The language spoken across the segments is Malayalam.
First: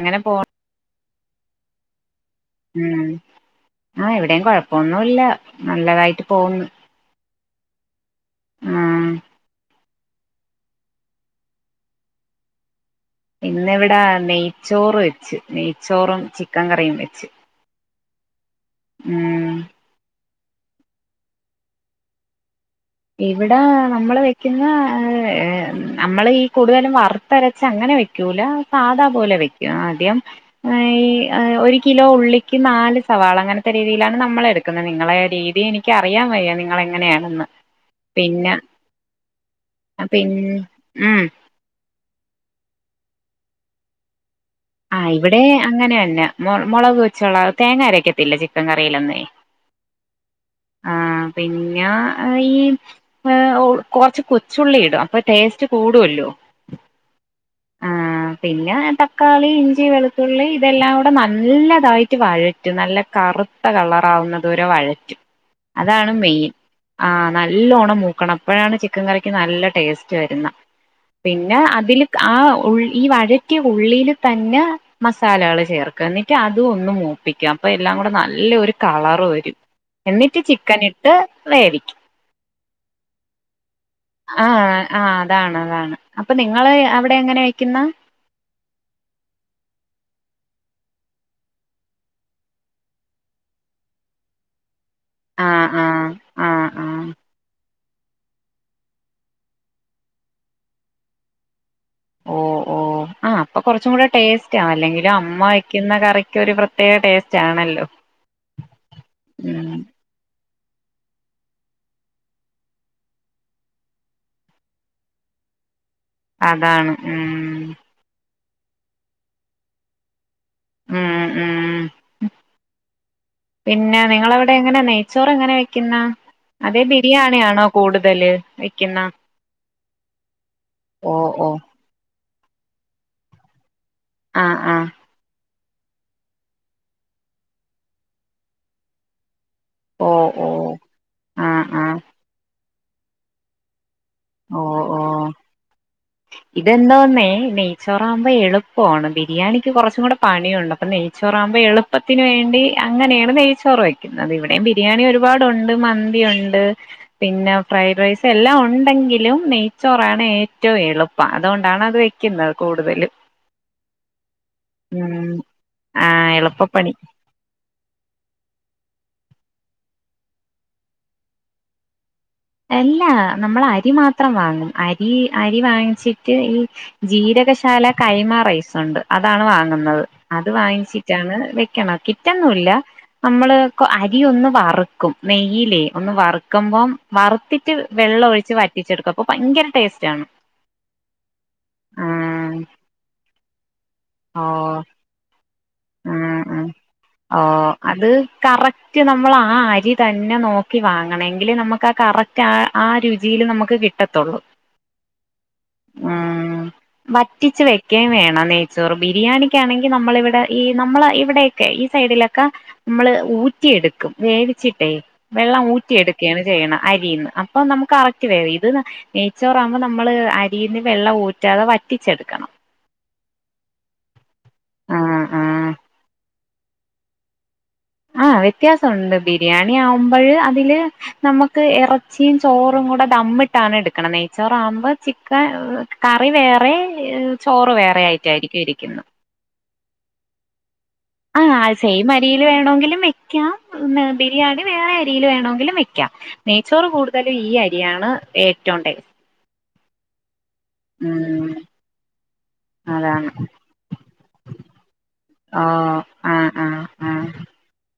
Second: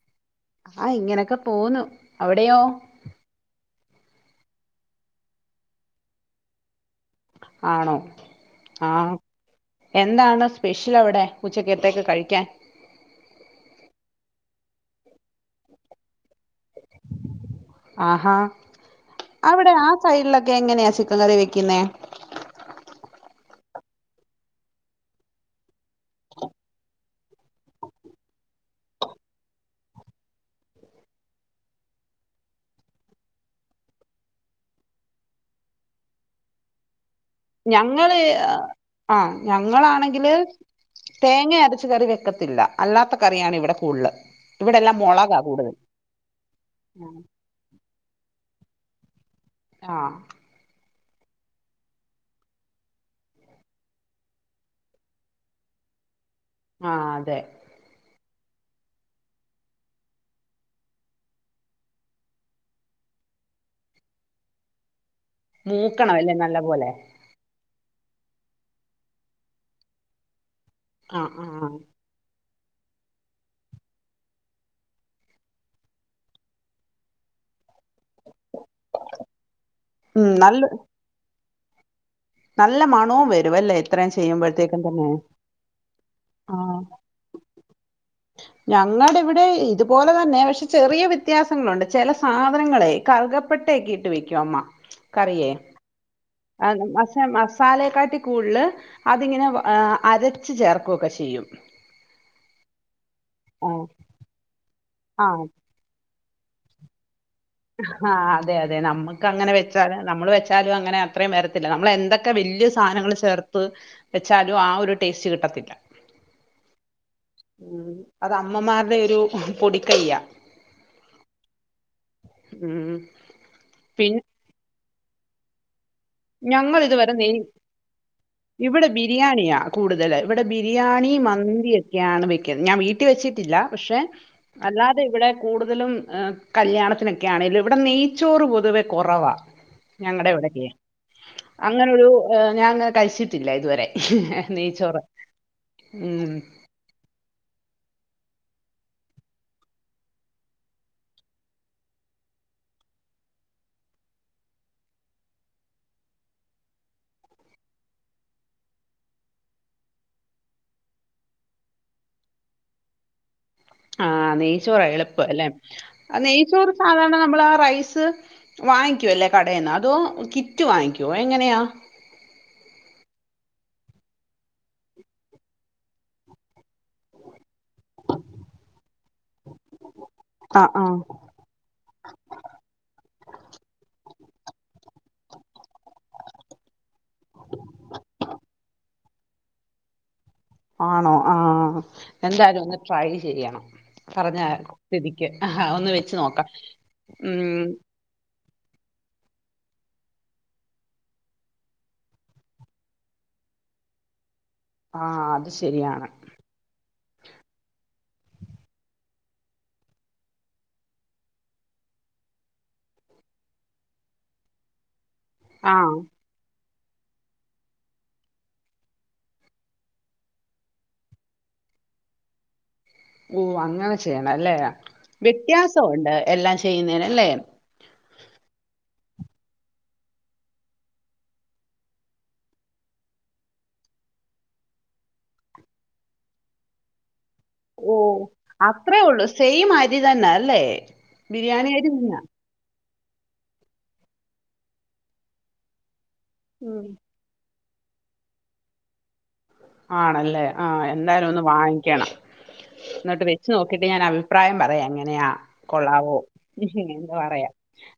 അങ്ങനെ പോ ആഹ് ഇങ്ങനെ ക്കെ പോന്നു. അവിടെയോ ഉം ആഹ് ഇവിടെം കൊഴപ്പൊന്നുല്ല നല്ലതായിട്ട് പോകുന്നു ആണോ ആ എന്താണ് സ്പെഷ്യല് അവിടെ ഉച്ചക്കത്തേക്ക് കഴിക്കാൻ ഇന്നിവിടെ നെയ്ച്ചോറ് വെച്ചു നെയ്ച്ചോറും ചിക്കൻ കറിയും വെച്ച് ആഹാ ഉം അവിടെ ആ സൈഡില ക്കെ എങ്ങനെയാ ചിക്കൻ കറി വെക്കുന്നെ ഇവിടെ നമ്മൾ വെക്കുന്ന നമ്മൾ ഈ കൂടുതലും വറുത്തരച്ച അങ്ങനെ വെക്കൂല സാധാ പോലെ വെക്കും ആദ്യം ഈ ഒരു കിലോ ഉള്ളിക്ക് നാല് സവാള അങ്ങനത്തെ രീതിയിലാണ് നമ്മള എടുക്കുന്നത് നിങ്ങളെ രീതി എനിക്ക് അറിയാൻ വയിയോ നിങ്ങളെങ്ങനെയാണെന്ന് ഞങ്ങള് പിന്നെ ആ പിൻ ഞങ്ങളാണെങ്കില് ഉം തേങ്ങ അരച്ച് കറി വെ ക്കത്തില്ല അല്ലാത്ത കറിയാണ് ഇവിടെ കൂടുതല് ഇവിടെല്ലാം ആഹ് ഇവിടെ മുളകാ കൂടുതൽ അങ്ങനെന്നെ മുളക് വെച്ചുള്ള തേങ്ങരക്കത്തില്ല ചി ക്കൻ കറീല്ലന്നേ ആ ആ പിന്ന ഈ ഏ ഒ കൊറച്ച് കൊച്ചുള്ളി ഇടും അപ്പ ടേസ്റ്റ് കൂടുല്ലോ. ആ അതെ പിന്ന തക് ക്കാളി, ഇഞ്ചി, വെളുത്തുള്ളി ഇതെല്ലാം കൂടെ നല്ലതായിട്ട് വഴറ്റും നല്ല കറുത്ത കളറാവുന്നതുവരെ വഴറ്റും. അതാണ് മൂക്കണം അല്ലേ മെയിൻ നല്ല പോലെ ആ നല് എല്ലോണം മൂക്കണം അപ്പഴാണ് ചിക്കൻ കറിക്ക് നല്ല ടേസ്റ്റ് വരുന്ന. ആ ആ പിന്നെ അതില് ക് ആ ഉള് ഈ വഴറ്റിയ ഉള്ളിയില് തന്നെ മസാലകള് ചേർക്ക എന്നിട്ട് അതു ഒന്ന് മൂപ്പിക്കാം. അപ്പ എല്ലാം കൂടെ നല്ല ഒരു കളർ വരും, ഉം എന്നിട്ട് നല്ല ചിക്കൻ ഇട്ട് വേവിക്ക നല്ല മണവും വരുവല്ലേ. ആ ആ ആ അതാണ് അതാണ് അപ്പ നിങ്ങളെ ആ അവിടെ എങ്ങനെ വെയ്ക്കുന്ന പക്ഷേ ചെറിയ വ്യത്യാസങ്ങളുണ്ട്, ചെല സാധനങ്ങളെ കറുകപ്പെട്ടക്കെ ഇട്ട് വെക്കും അമ്മ. കറിയേ ആ ആ ആ ആ മസാലെക്കാട്ടി കൂടുല് അതിങ്ങനെ വ് ഏ അരച്ച് ചേർക്കു ഒക്കെ ചെയ്യും. ഓ ഓ ആ അപ്പ ആഹ് കൊറച്ചും കൂടെ ടേസ്റ്റ് ആ അല്ലെങ്കിൽ [unintelligible] അമ്മ വെയ്ക്കുന്ന കറിക്കൊരു പ്രത്യേക ടേസ് ഹാ അതെ അതെ നമ്മുക്ക് അങ്ങനെ ഉം വെച്ചാല് നമ്മള് വെ ച്ചാലും അങ്ങനെ അത്രയും വരത്തില്ല നമ്മള് എന്തൊക്കെ വല്യ സാധനങ്ങള് ചേർത്ത് വെച്ചാലും ആ ഒരു ടേസ്റ്റ് കിട്ടത്തില്ല. അതാണ് ഉം അത് അമ്മമാരുടെ ഒരു പൊടി കയ്യാ ഉം ഉ ഉം പിന്നെ നിങ്ങളവിടെ എങ്ങന നെയ് ചോറ്ങ്ങനെ വെയ് ഞങ്ങളിതുവരെ നെയ് കൂടുതല് ഇവിടെ വെക്കുന്ന ബിരിയാണിയാ കൂടുതല് ഇവിടെ ബിരിയാണി ഓ ഓ മന്തി ഒക്കെയാണ് വെ ക്കും ഞാൻ വീട്ടി വെച്ചിട്ടില്ല. പക്ഷെ ആഹ് ആഹ് അല്ലാതിവിടെ കൂടുതലും ഏഹ് കല്യാണത്തിനൊക്കെയാണേലും ഇവിടെ നെയ്ച്ചോറ് പൊതുവെ കുറവാ ഓ ഓ ഞങ്ങടിവടക്കയേ ആഹ് ആഹ് അങ്ങനൊരൂ ഏഹ് ഞാ അങ്ങനെ കഴിച്ചിട്ടില്ല ഇതുവരെ. ഓ ഓ നെയ്ച്ചോറ്. ഉം. ഇതെന്തോന്നേ നെയച്ചോ റവുമ്പോ എളുപ്പവാണ് ബിരിയാണിക്ക് കുറച്ചും കൂടെ പണിയുണ്ട് അപ്പൊ നെയ്ച്ചോറാവുമ്പോ എളുപ്പത്തിന് വേണ്ടി അങ്ങനെയാണ് നെയ്ച്ചോറ് വെക്കുന്നത്. ഇവിടെയും ബിരിയാണി ഒരുപാടുണ്ട് മന്തി ഒണ്ട് പിന്നെ ഫ്രൈഡ് റൈസ് എല്ലാം ഒണ്ടെങ്കി ലും നെയ്ച്ചോറാണ് ഏറ്റവും എളുപ്പം അതുകൊണ്ടാണ് അത് വെക്കുന്നത് കൂടുതലും ആഹ് നെയ്‌ച്ചോറാ എളുപ്പം ഉം അല്ലെ ആഹ് നെയ്ചോറ് എളുപ്പപ്പണി സാധാരണ നമ്മൾ ആ റൈസ് വാങ്ങി കും അല്ലേ കടന്ന് അതോ കിറ്റ് വാങ്ങിക്കുവോ എങ്ങനെയാ അല്ലാ നമ്മള് അരി മാത്രം വാങ്ങും അരി അരി വാങ്ങിച്ചിട്ട് ഈ ജീരകശാല കൈമാറൈസ് അതാണ് വാങ്ങുന്നത് അത് ആ ആ. വാങ്ങിച്ചിട്ടാണ് വെക്കണേ കിട്ടൊന്നുമില്ല നമ്മള് അരിയൊന്നു വറുക്കും നെയ്യിലെ ഒന്ന് വറുക്കുമ്പോ വറുത്തിട്ട് വെള്ളം ഒഴിച്ച് വറ്റിച്ചെടുക്കുക അപ്പൊ ഭയങ്കര ടേസ്റ്റ് ആണ് ആണോ ആഹ് ആഹ് എന്തായാലും ഒന്ന് ട്രൈ ചെയ്യണം പറഞ്ഞ ഓ സ്ഥിതിക്ക് ആഹ് ആഹ് ഒന്ന് വെച്ച് ആഹ് നോക്കാം ആഹ് ഉം റ്റ് നമ്മൾ ആ അരി തന്നെ നോക്കി വാങ്ങണമെങ്കില് നമുക്ക് ആ കറക്റ്റ് ആ ആ രുചിയില് നമുക്ക് കിട്ടത്തുള്ളൂ ആഹ് അത് ശരിയാണ് ഉം വറ്റിച്ച് വെ ഓക്കേ വേണം നെയ്ച്ചോറ് ബിരിയാണിക്കാണെങ്കിൽ നമ്മള് ഇവിടെ ഈ നമ്മളെ ഇവിടെൊക്കെ ഈ സൈഡിലൊക്കെ നമ്മള് ഊറ്റിയെടുക്കും വേവിച്ചിട്ടേ വെള്ളം ആഹ് ഊറ്റിയെടുക്കുകയാണ് ചെയ്യണെ അരിന്ന് അപ്പൊ നമുക്ക് കറക്റ്റ് വേവും ഇത് നെയ്ച്ചോറാകുമ്പോ നമ്മള് അരിന്ന് വെള്ളം ഊറ്റാതെ വറ്റിച്ചെടുക്കണം ഓഹ് അങ്ങനെ ചെയ്യണം അല്ലെ ആഹ് ആഹ് വ്യത്യാസമുണ്ട് എല്ലാം ചെയുന്നനെനുയല്ലേ ആഹ് വ്യത്യാസമുണ്ട് ബിരിയാണി ആവുമ്പോഴ് അതില് നമ്മുക്ക് ഇറച്ചിയും ചോറും കൂടെ ദാമ്മിട്ടാണ് എടുക്കണെ നെയ്ച്ചോറ് ആകുമ്പോ ചിക്കൻ കറി വേറെ ചോറ് ഓ വേറെ ആയിട്ടായിരിക്കും ഇരിക്കുന്നെ അത്രേ ഉള്ളു സെയിം അരി തന്നെ ല്ലേ ആ ആ സെയിം അരിൽ വേണോ ങ്കിലും വെക്കാം ബിരിയാണി വേറെ അരിയിൽ വേണമെങ്കിലും വെക്കാം ഉം നെയ്യ്ച്ചോറ് കൂടുതലും ഈ അരി [unintelligible] ഏറ്റവും ടേസ്റ്റ് ആണല്ലേ ആ എന്തായാലും ഒന്ന് ഉം വാങ്ങിക്കണം എന്നിട്ട് അതാണ് വെച്ച് നോക്കിട്ട് ഞാൻ അഭിപ്രായം പറയാം എങ്ങനെയാ ഓ കൊള്ളാവോ ആഹ് ആഹ് എന്താ ആഹ് പറയാ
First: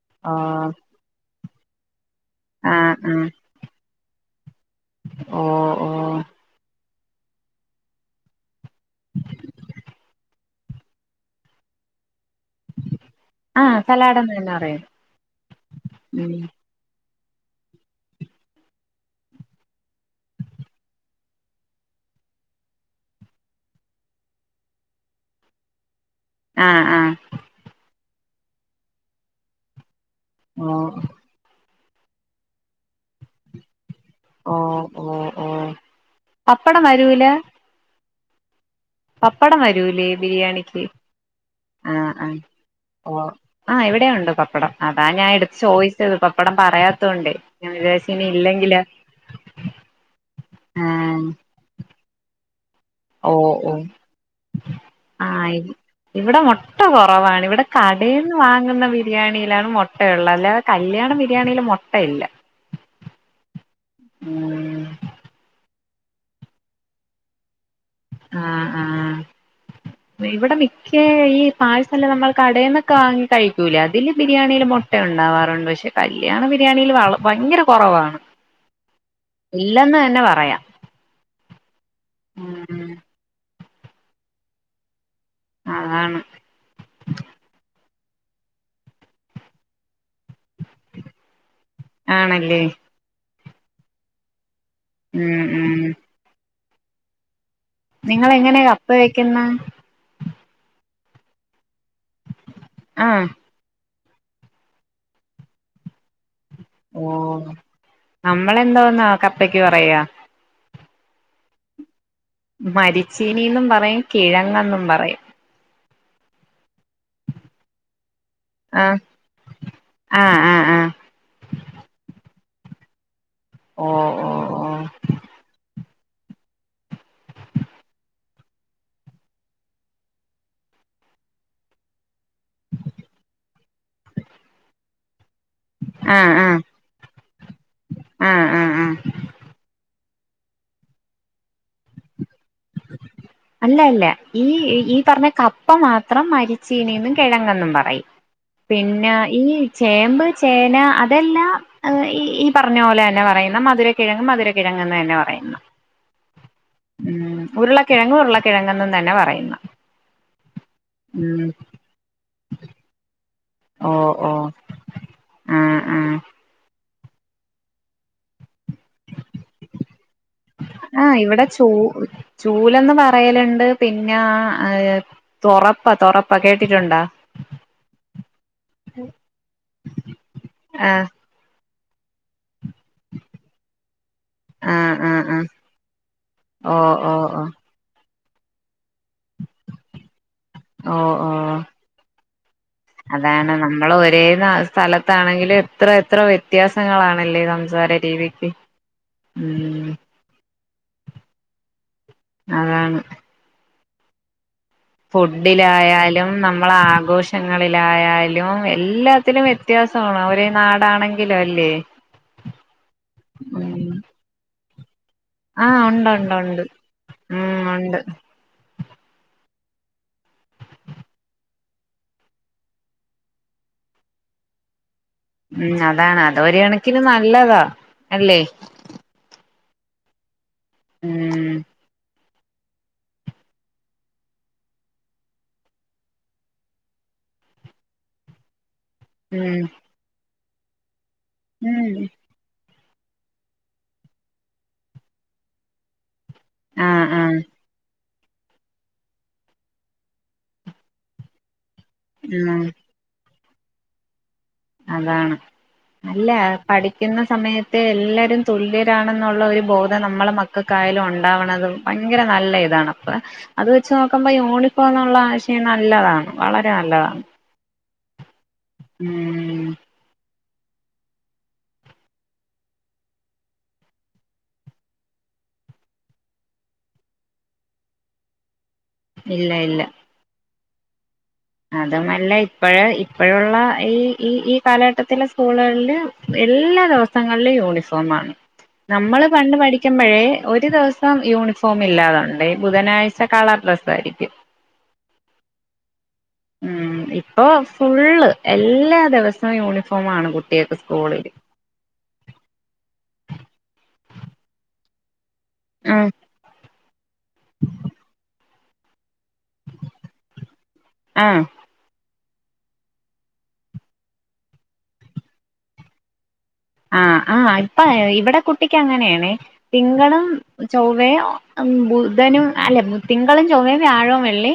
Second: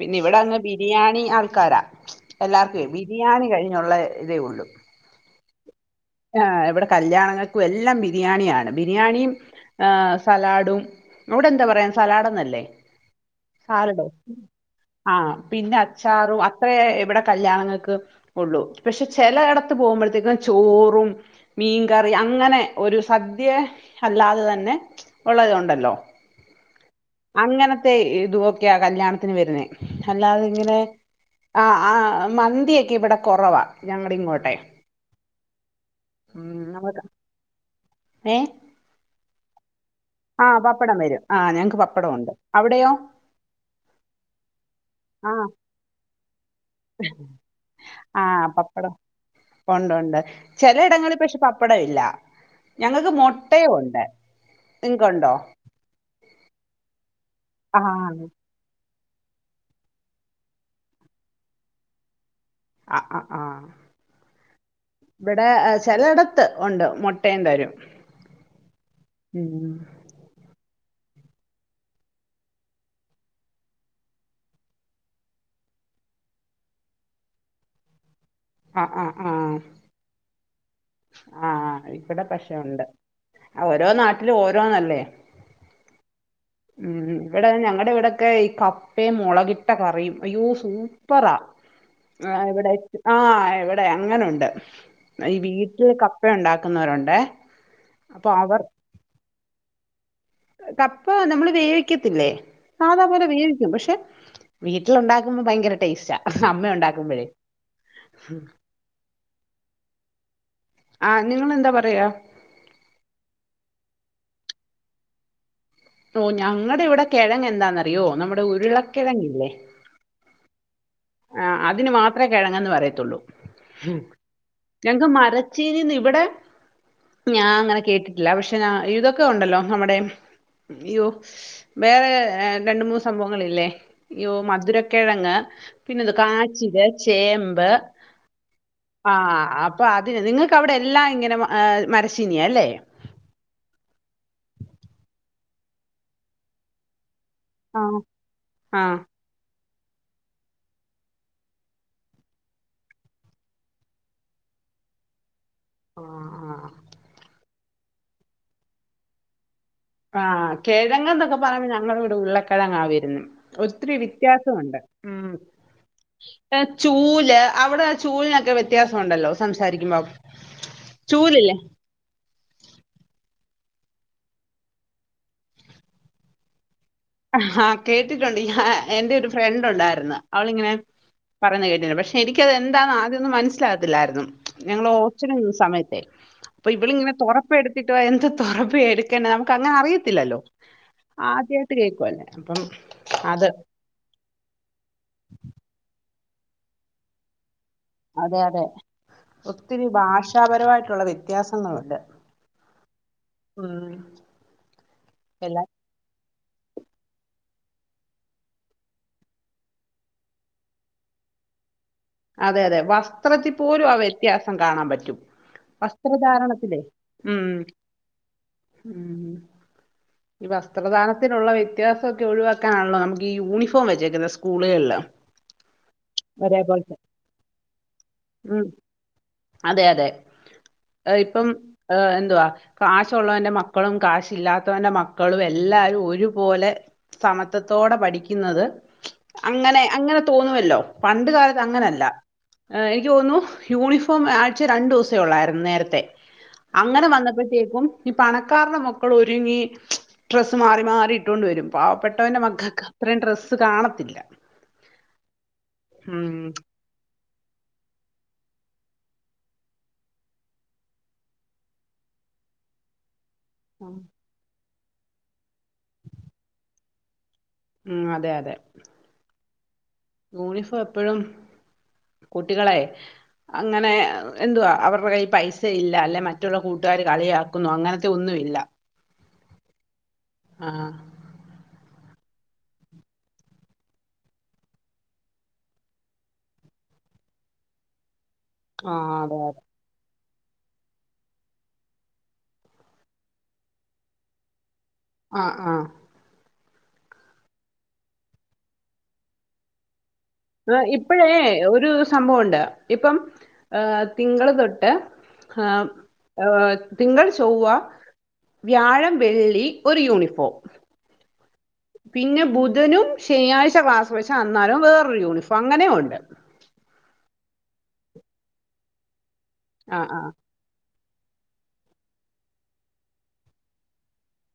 പിന്നെ ഓ ഇവിടെ അങ്ങ് ബിരിയാണി ക്കരാ എല്ലാർക്കും ആഹ് ആഹ് ബിരിയാണി കഴിഞ്ഞുള്ള ഇതേ ഉള്ളൂ ഓ ഓ ആ എവിടെ കല്യാണങ്ങൾക്കും എല്ലാം ബിരിയാണിയാണ് ബിരിയാണിയും ഏഹ് സലാഡും അവിടെ എന്താ പറയാ സലാഡന്ന് ല്ലെ ല്ലെ ആഹ് സാലട് സലാഡെന്ന് ഉം തന്നെ പറയും ആ പിന്നെ ഉം അച്ചാറും അത്രയെ വിടെ കല്യാണങ്ങൾക്ക് ഉള്ളൂ പക്ഷെ ചില ഇടത്ത് പോകുമ്പോഴത്തേക്കും ചോ റും മീൻകറി അങ്ങനെ ഒരു സദ്യ അല്ലാതെ തന്നെ ഉള്ളതുണ്ടല്ലോ ആഹ് ആഹ് അങ്ങനത്തെ ഈ ഇത് വൊക്കെയ ആ കല്യാണത്തിന് വെരുന്നേ- അല്ലാതെ ഓ ഇങ്ങനെ ആ- ആ മന്തിയൊക്കെ ഇവിടെ കൊറവാ- ഞങ്ങടെ ഇങ്ങോട്ടെ ഓ ഓ ഓ ഉം പപ്പടം നമുക്ക് വരൂല- ഏ പപ്പടം വരൂൽ- ല്ലേ ആ ബിരിയാണിക്ക് പപ്പടം വരും ആ ഞങ്ങക്ക് ആ പപ്പടം ആ ഉണ്ട് അവിടെയോ ഓ ആ ഇവിടെ ഉണ്ട് പപ്പടം അതാ ഞാൻ ആ എടു ചോദിച്ചത് പപ്പടം പറയാത്തോണ്ടേ ഞാൻ വിചാരിച്ച് ആ ഇനി ഇല്ലെങ്കില് പപ്പടം ഒണ്ടൊണ്ട് ചെലയിടങ്ങളിൽ ആഹ് പക്ഷെ പപ്പടം ഇല്ല- ഞങ്ങൾക്ക് ഓ ഓ മുട്ടയും ഉണ്ട് ആ നിങ്ങക്കുണ്ടോ ഇവിടെ മൊട്ട കൊറവാണ് ഇവിടെ ആഹ് കടേയിന്ന് വാങ്ങുന്ന ബിരി ബിരിയാണിയിലാണ് മൊട്ടയള്ളത് അല്ലാതെ കല്യാണ ബിരിയാണിയില് മൊട്ടയില്ല- ആ ആ ആ ഉം ഇവിടെ- ചെലേയിടത്ത് ഒണ്ട് മൊട്ടയും തരും ആഹ്‌ ഉം ആഹ്‌ ഇവിടെ മി പക്ഷേ ഈ പാർസൽ നമ്മൾ കടയിൽന്നൊക്കെ വാങ്ങി കഴിക്കൂലേ അതില് ബിരിയാണിൽ മൊട്ട ഉണ്ടാവാറുണ്ട് പക്ഷെ കല്യാണ ബിരിയാണിൽ വള ഭയങ്കര കൊറവാണ്- ആ ആ ആ ഇല്ലെന്ന് തന്നെ പറയാം ആഹ് ആ ഇവിടെ പക്ഷേ ഉണ്ട് ഉം ആഹ് ഓരോ നാട്ടിലും ഓരോന്നല്ലേ? അതാണ് ഉം ഇവിടെ ഞങ്ങടെ ഇവിടെ ഒക്കെ ഈ കപ്പയും മുളകിട്ട കറിയും അയ്യോ സൂപ്പറാ ആ ആണല്ലേ ഇവിടെ ആ ഇവിടെ അങ്ങനുണ്ട് ഉം അയ്തീ പ്പ ഉണ്ടാക്കുന്നവരുണ്ടേ നിങ്ങൾ അപ്പൊ അവർ എങ്ങനെയാ കപ്പ വെയ്ക്കുന്നേ കപ്പ നമ്മള് വേവി ക്കത്തില്ലേ സാദാ പോലെ ആഹ് വേവിയ്ക്കും പക്ഷെ വീട്ടിൽ ഉണ്ടാക്കുമ്പോ ഭയങ്കര ടേസ്റ്റാ അമ്മ ഓ ഉണ്ടാക്കുമ്പോഴേ നമ്മളെന്തോന്നാ കപ്പയ്ക്ക് പറയ? ആഹ്‌ നിങ്ങളെന്താ പറയാ? മരിച്ചീനീന്നും പറയും കിഴങ്ങെന്നും പറയും ഓ ഞ ങ്ങടെ ഇവിടെ കിഴങ്ങ് എന്താന്നറിയോ നമ്മുടെ ആഹ് ഉരുളക്കിഴങ്ങില്ലേ ആഹ് ആഹ് ആഹ് ആ അതിന് മാത്രമേ കിഴങ്ങെന്ന് പറയത്തുള്ളൂ ഹ്‌ ഓഹ് ഓഹ് ഓഹ് ഞങ്ങൾക്ക് മരച്ചിനി ഇവിടെ ഞാൻ അങ്ങനെ കേട്ടിട്ടില്ല പക്ഷെ ഇതൊക്കെ ഉണ്ടല്ലോ നമ്മുടെ ഇയ്യോ വേറെ രണ്ട് മൂന്ന് സംഭവങ്ങളില്ലേ ഇയ്യോ മധുരക്കിഴങ്ങ് പിന്നെന്തുവാ ആഹ് ആഹ് കാച്ചില് ചേമ്പ് ആഹ് ആഹ് ആഹ് ആഹ്‌ അപ്പൊ അത്- നിങ്ങൾക്ക് അവിടെ എല്ലാം ഇങ്ങനെ മരച്ചീനിയാ അല്ലെ അല്ല അല്ല ഈ ഈ പറഞ്ഞ കപ്പ മാത്രം മരിച്ചീനിന്ന് കിഴങ്ങെന്നും ആഹ് പറയും ആഹ് പിന്നെ ഈ- ചേമ്പ്, ചേന അതെല്ലാം ഈ ഈ പറഞ്ഞ പോലെ തന്നെ പറയുന്നെ മധുര കിഴങ്ങ് മധുര കിഴങ്ങ് എന്ന് തന്നെ പറയുന്നെ ആഹ് ഉരുള- കിഴങ്ങും ഉരുളകിഴങ്ങ് എന്നന്ന് തന്നെ പറയുന്നു ആ കെഴങ്ങ് എന്നൊക്കെ ഉം പറയുമ്പോ ഞങ്ങളുടെ ഇവിടെ ഉരുളക്കിഴങ്ങാ വരുന്നേ ഒത്തിരി ഓഹ് ഓഹ് വ്യത്യാസമുണ്ട് ഉം ആഹ് ആഹ് ചൂല് അവിടെ ചൂലിനൊക്കെ വ്യ- ആഹ് ഇവിടെ ചൂലില്ലേ ചൂ ചൂലന്ന് പറയലുണ്ട് പിന്നെ തൊറപ്പാ തൊറപ്പ കേ ആഹ് കേട്ടിട്ടുണ്ട് ഞ എന്റെ ഒരു ഫ്രണ്ട് ഉണ്ടായിരുന്നു അവളിങ്ങനെ ആഹ് പറഞ്ഞു കേട്ടി ട്ടുണ്ട് പക്ഷേ എനിക്കത് എന്താന്ന് ആദ്യം ഒന്നും മനസ്സിലാകത്തില്ലായിരുന്നു ഞങ്ങൾ ആഹ് ആഹ് ഹോസ്റ്റലിൽ ആഹ് നിന്ന സമയത്തെ അപ്പോ ഓ ഇവളിങ്ങനെ ഓ ഓ തുറപ്പ എടുത്തിട്ട് വാ എ തുറപ്പയെടു നമുക്ക് അങ്ങനെ അറിയത്തില്ലല്ലോ ഓ ഓ ആദ്യാ അതാണ് നമ്മള് ഒരേ ന സ്ഥലത്താണെങ്കില് ഇത്ര ത്ര വ്യത്യാസങ്ങളാണല്ലേ ന അതെ അതെ ഒത്തിരി ഭാഷാപരമായി ട്ടുള്ള വ്യത്യാസങ്ങളുണ്ട്. അതാണ്. ആഹ് ഫുഡ്ഢിലായാ ലും നമ്മള് ആഘോഷങ്ങളിലായാലും എല്ലാത്തിലും വ്യത്യാസമാണ് ഒരേ നാടാണെങ്കിലും അല്ലേ? അതെ അതെ വസ്ത്രത്തിൽ ഉം പോലും ആ വ്യത്യാസം കാണാൻ പറ്റും. ആഹ് ഉണ്ട്ണ്ട് ഉണ്ട് വസ്ത്രധാരണത്തിലേ ഉം ഉണ്ട് ഉം ഈ വസ്ത്രധാരണത്തിനുള്ള വ്യത്യാസൊക്കെ ഒഴിവാക്കാനാണല്ലോ നമുക്ക് ഈ യൂണിഫോം വെച്ചേക്കുന്നത് സ്കൂളുകളില്. ഉം അതാണ് അത ഒര് ഒരേ പോലത്തെ കണക്കിന് നല്ലതാ അല്ലേ ഉം അതെ അതെ അ ഇപ്പം ഉം ആ എന്തുവാ കാശുള്ളവന്റെ മക്കളും കാശ് ഇല്ലാത്തവന്റെ മ ക്കളും എല്ലാരും ഒരുപോലെ സമത്വത്തോടെ പഠിക്ക്ന്നത് അങ്ങനെ അങ്ങനെ തോന്നുവല്ലോ പണ്ട് കാലത്ത് ഉം അങ്ങനെല്ല ഏ എനിക്ക് തോന്ന്ന്നു യൂണിഫോം ആഴ്ചേ രണ്ടൂസേ ഒള്ളായിര്ന്ന് നേരത്തെ ആഹ് അങ്ങനെ ആഹ് വന്നപ്പഴ്ത്തേക്കും ഈ പണക്കാര്ടെ മക്കളൊര്ങ്ങി ഡ്രസ്സ് മാറി മാറി ഇട്ടാേണ്ട്‌ വെരും പാവപ്പെട്ടവന്റെ ഉം മക്കക്ക് അത്രയും ഡ്രസ്സ് കാണത്തില്ല അതാണ് അല്ല ഉം പഠിക്ക്ന്ന സമയത്തെ എല്ലരും തുല്യരാണെന്നൊള്ളൊരു ബോധം നമ്മളെ മക്കക്കായാലും ഉണ്ടാവണത് ഭയങ്കര നല്ല ഇതാണ് അപ്പ അത് വെച്ച് നോക്കുമ്പ യൂണി ഇപ്പോന്നൊള്ള ആശയം നല്ലതാണ്. വളരെ നല്ലതാ ഉം അതെ അതെ. ഉം. ഊണിഫോം എപ്പഴും കുട്ടികളെ അങ്ങനെ എന്തുവാ അവരുടെ കൈയി പൈസ ഇല്ല, അല്ലെ മറ്റുള്ള കൂട്ടുകാര് കളിയാക്കുന്നു അങ്ങനത്തെ ഒന്നും ഇല്ല. ഇല്ല ഇല്ല. ആ തുന്നൊല്ലാ ഇപ്പഴേ ഇപ്പഴൊള്ള ഈ ഈ ഈ കാലഘട്ടത്തിലെ സ്കൂളുകളില് എല്ലാ ദെ വസങ്ങളിലും യൂണിഫോമാണ്. ആ നമ്മള് അതെ പണ്ട് അതെ പഠിക്കുമ്പഴേ ഒരു ദെവസം യൂണിഫോം ഇല്ലാതൊണ്ട്. ബുധനാഴ്ച കളർ ഡ്രസ്സായിരിക്കും. അ ആ ഉം ഇപ്പൊ ഫുള്ള് എല്ലാ ദെവസോം യൂണിഫോമാണ്. കുട്ടികൾക്ക് സ്കൂളില് ഇപ്പോഴേ ഒരു സംഭവം ഒണ്ട്. ഇപ്പം ഏ തിങ്കള് തൊട്ട് ഉം [unintelligible] തിങ്കൾ, ചൊവ്വ, വ്യാഴം. വെള്ളി ഒരു യൂണിഫോം. ആഹ് പിന്നെ ബുധനും ശനിയാഴ്ച്ച ക്ലാസ് വെച്ചാ അന്നാരം വേറൊരു യൂണിഫോം അങ്ങനേം ഒണ്ട്. ആ ആഹ് ഇപ്പൊ ഇവിടെ കുട്ടിക്ക് അങ്ങനെയാണേ. ആ ആ തിങ്കളും ചൊ വ്വേം ഒ ബുധനും അല്ലെ തിങ്കളും ചൊവ്വയും വ്യാഴവും വെള്ളി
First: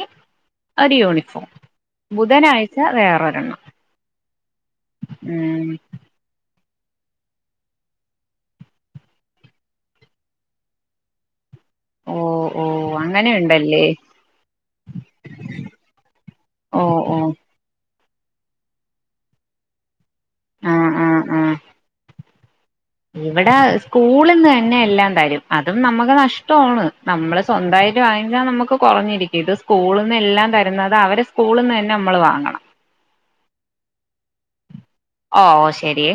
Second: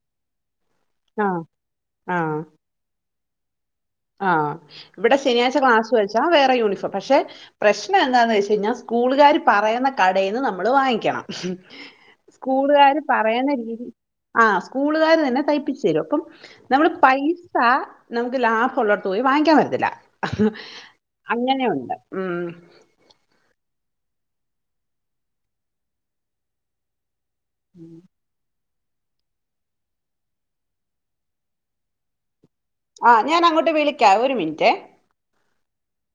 ഒരു ആ യൂണിഫോം ആ ബുധനാഴ്ച വേറൊ [unintelligible] ആഹ് ഇവിടെ ശനിയാഴ്ച്ച ക്ലാസ് വെച്ചാ വേറെ യൂണിഫോ പക്ഷെ പ്രശ്നന്താന്ന് വച്ച് കഴിഞ്ഞാൽ സ്കൂളുകാര് പറയുന്ന കടേന്ന് നമ്മള് വാങ്ങിക്കണം. ഓ ഓ സ്കൂളുകാര് അങ്ങനെ പറയ്ന്ന ഉണ്ടല്ലേ രീതി ആ സ്കൂളുകാര് തന്നെ തയ്പ്പിച്ച് തരും പ്പം ഓ നമ്മള് ഓ പൈസാ നമുക്ക് ലാ കൊള്ളോടത്ത് പോയി വാങ്ങിക്കാൻ വരത്തില്ല. ആഹ് ആഹ് ആഹ് അങ്ങനെ ഒണ്ട്. മ്മ് ഇവിടെ സ്കൂള്ന്ന് തന്നെ എല്ലാം തരും അതും നമ്മക്ക് നഷ്ടാണ്. നമ്മള് സ്വന്തായിട്ട് വാങ്ങിച്ചാ നമുക്ക് കൊറഞ്ഞിരിക്കും ഇത് സ്കൂള്ന്ന് എല്ലാം തരുന്നത് അവരെ സ്കൂള്ന്ന് അന്നെ മ്മള് വാങ്ങണം. ആ ഞാൻ അങ്ങോട്ട് വിളിക്കാം ഒരു മിനിറ്റേ.. ഓഓ ശെരിയേ.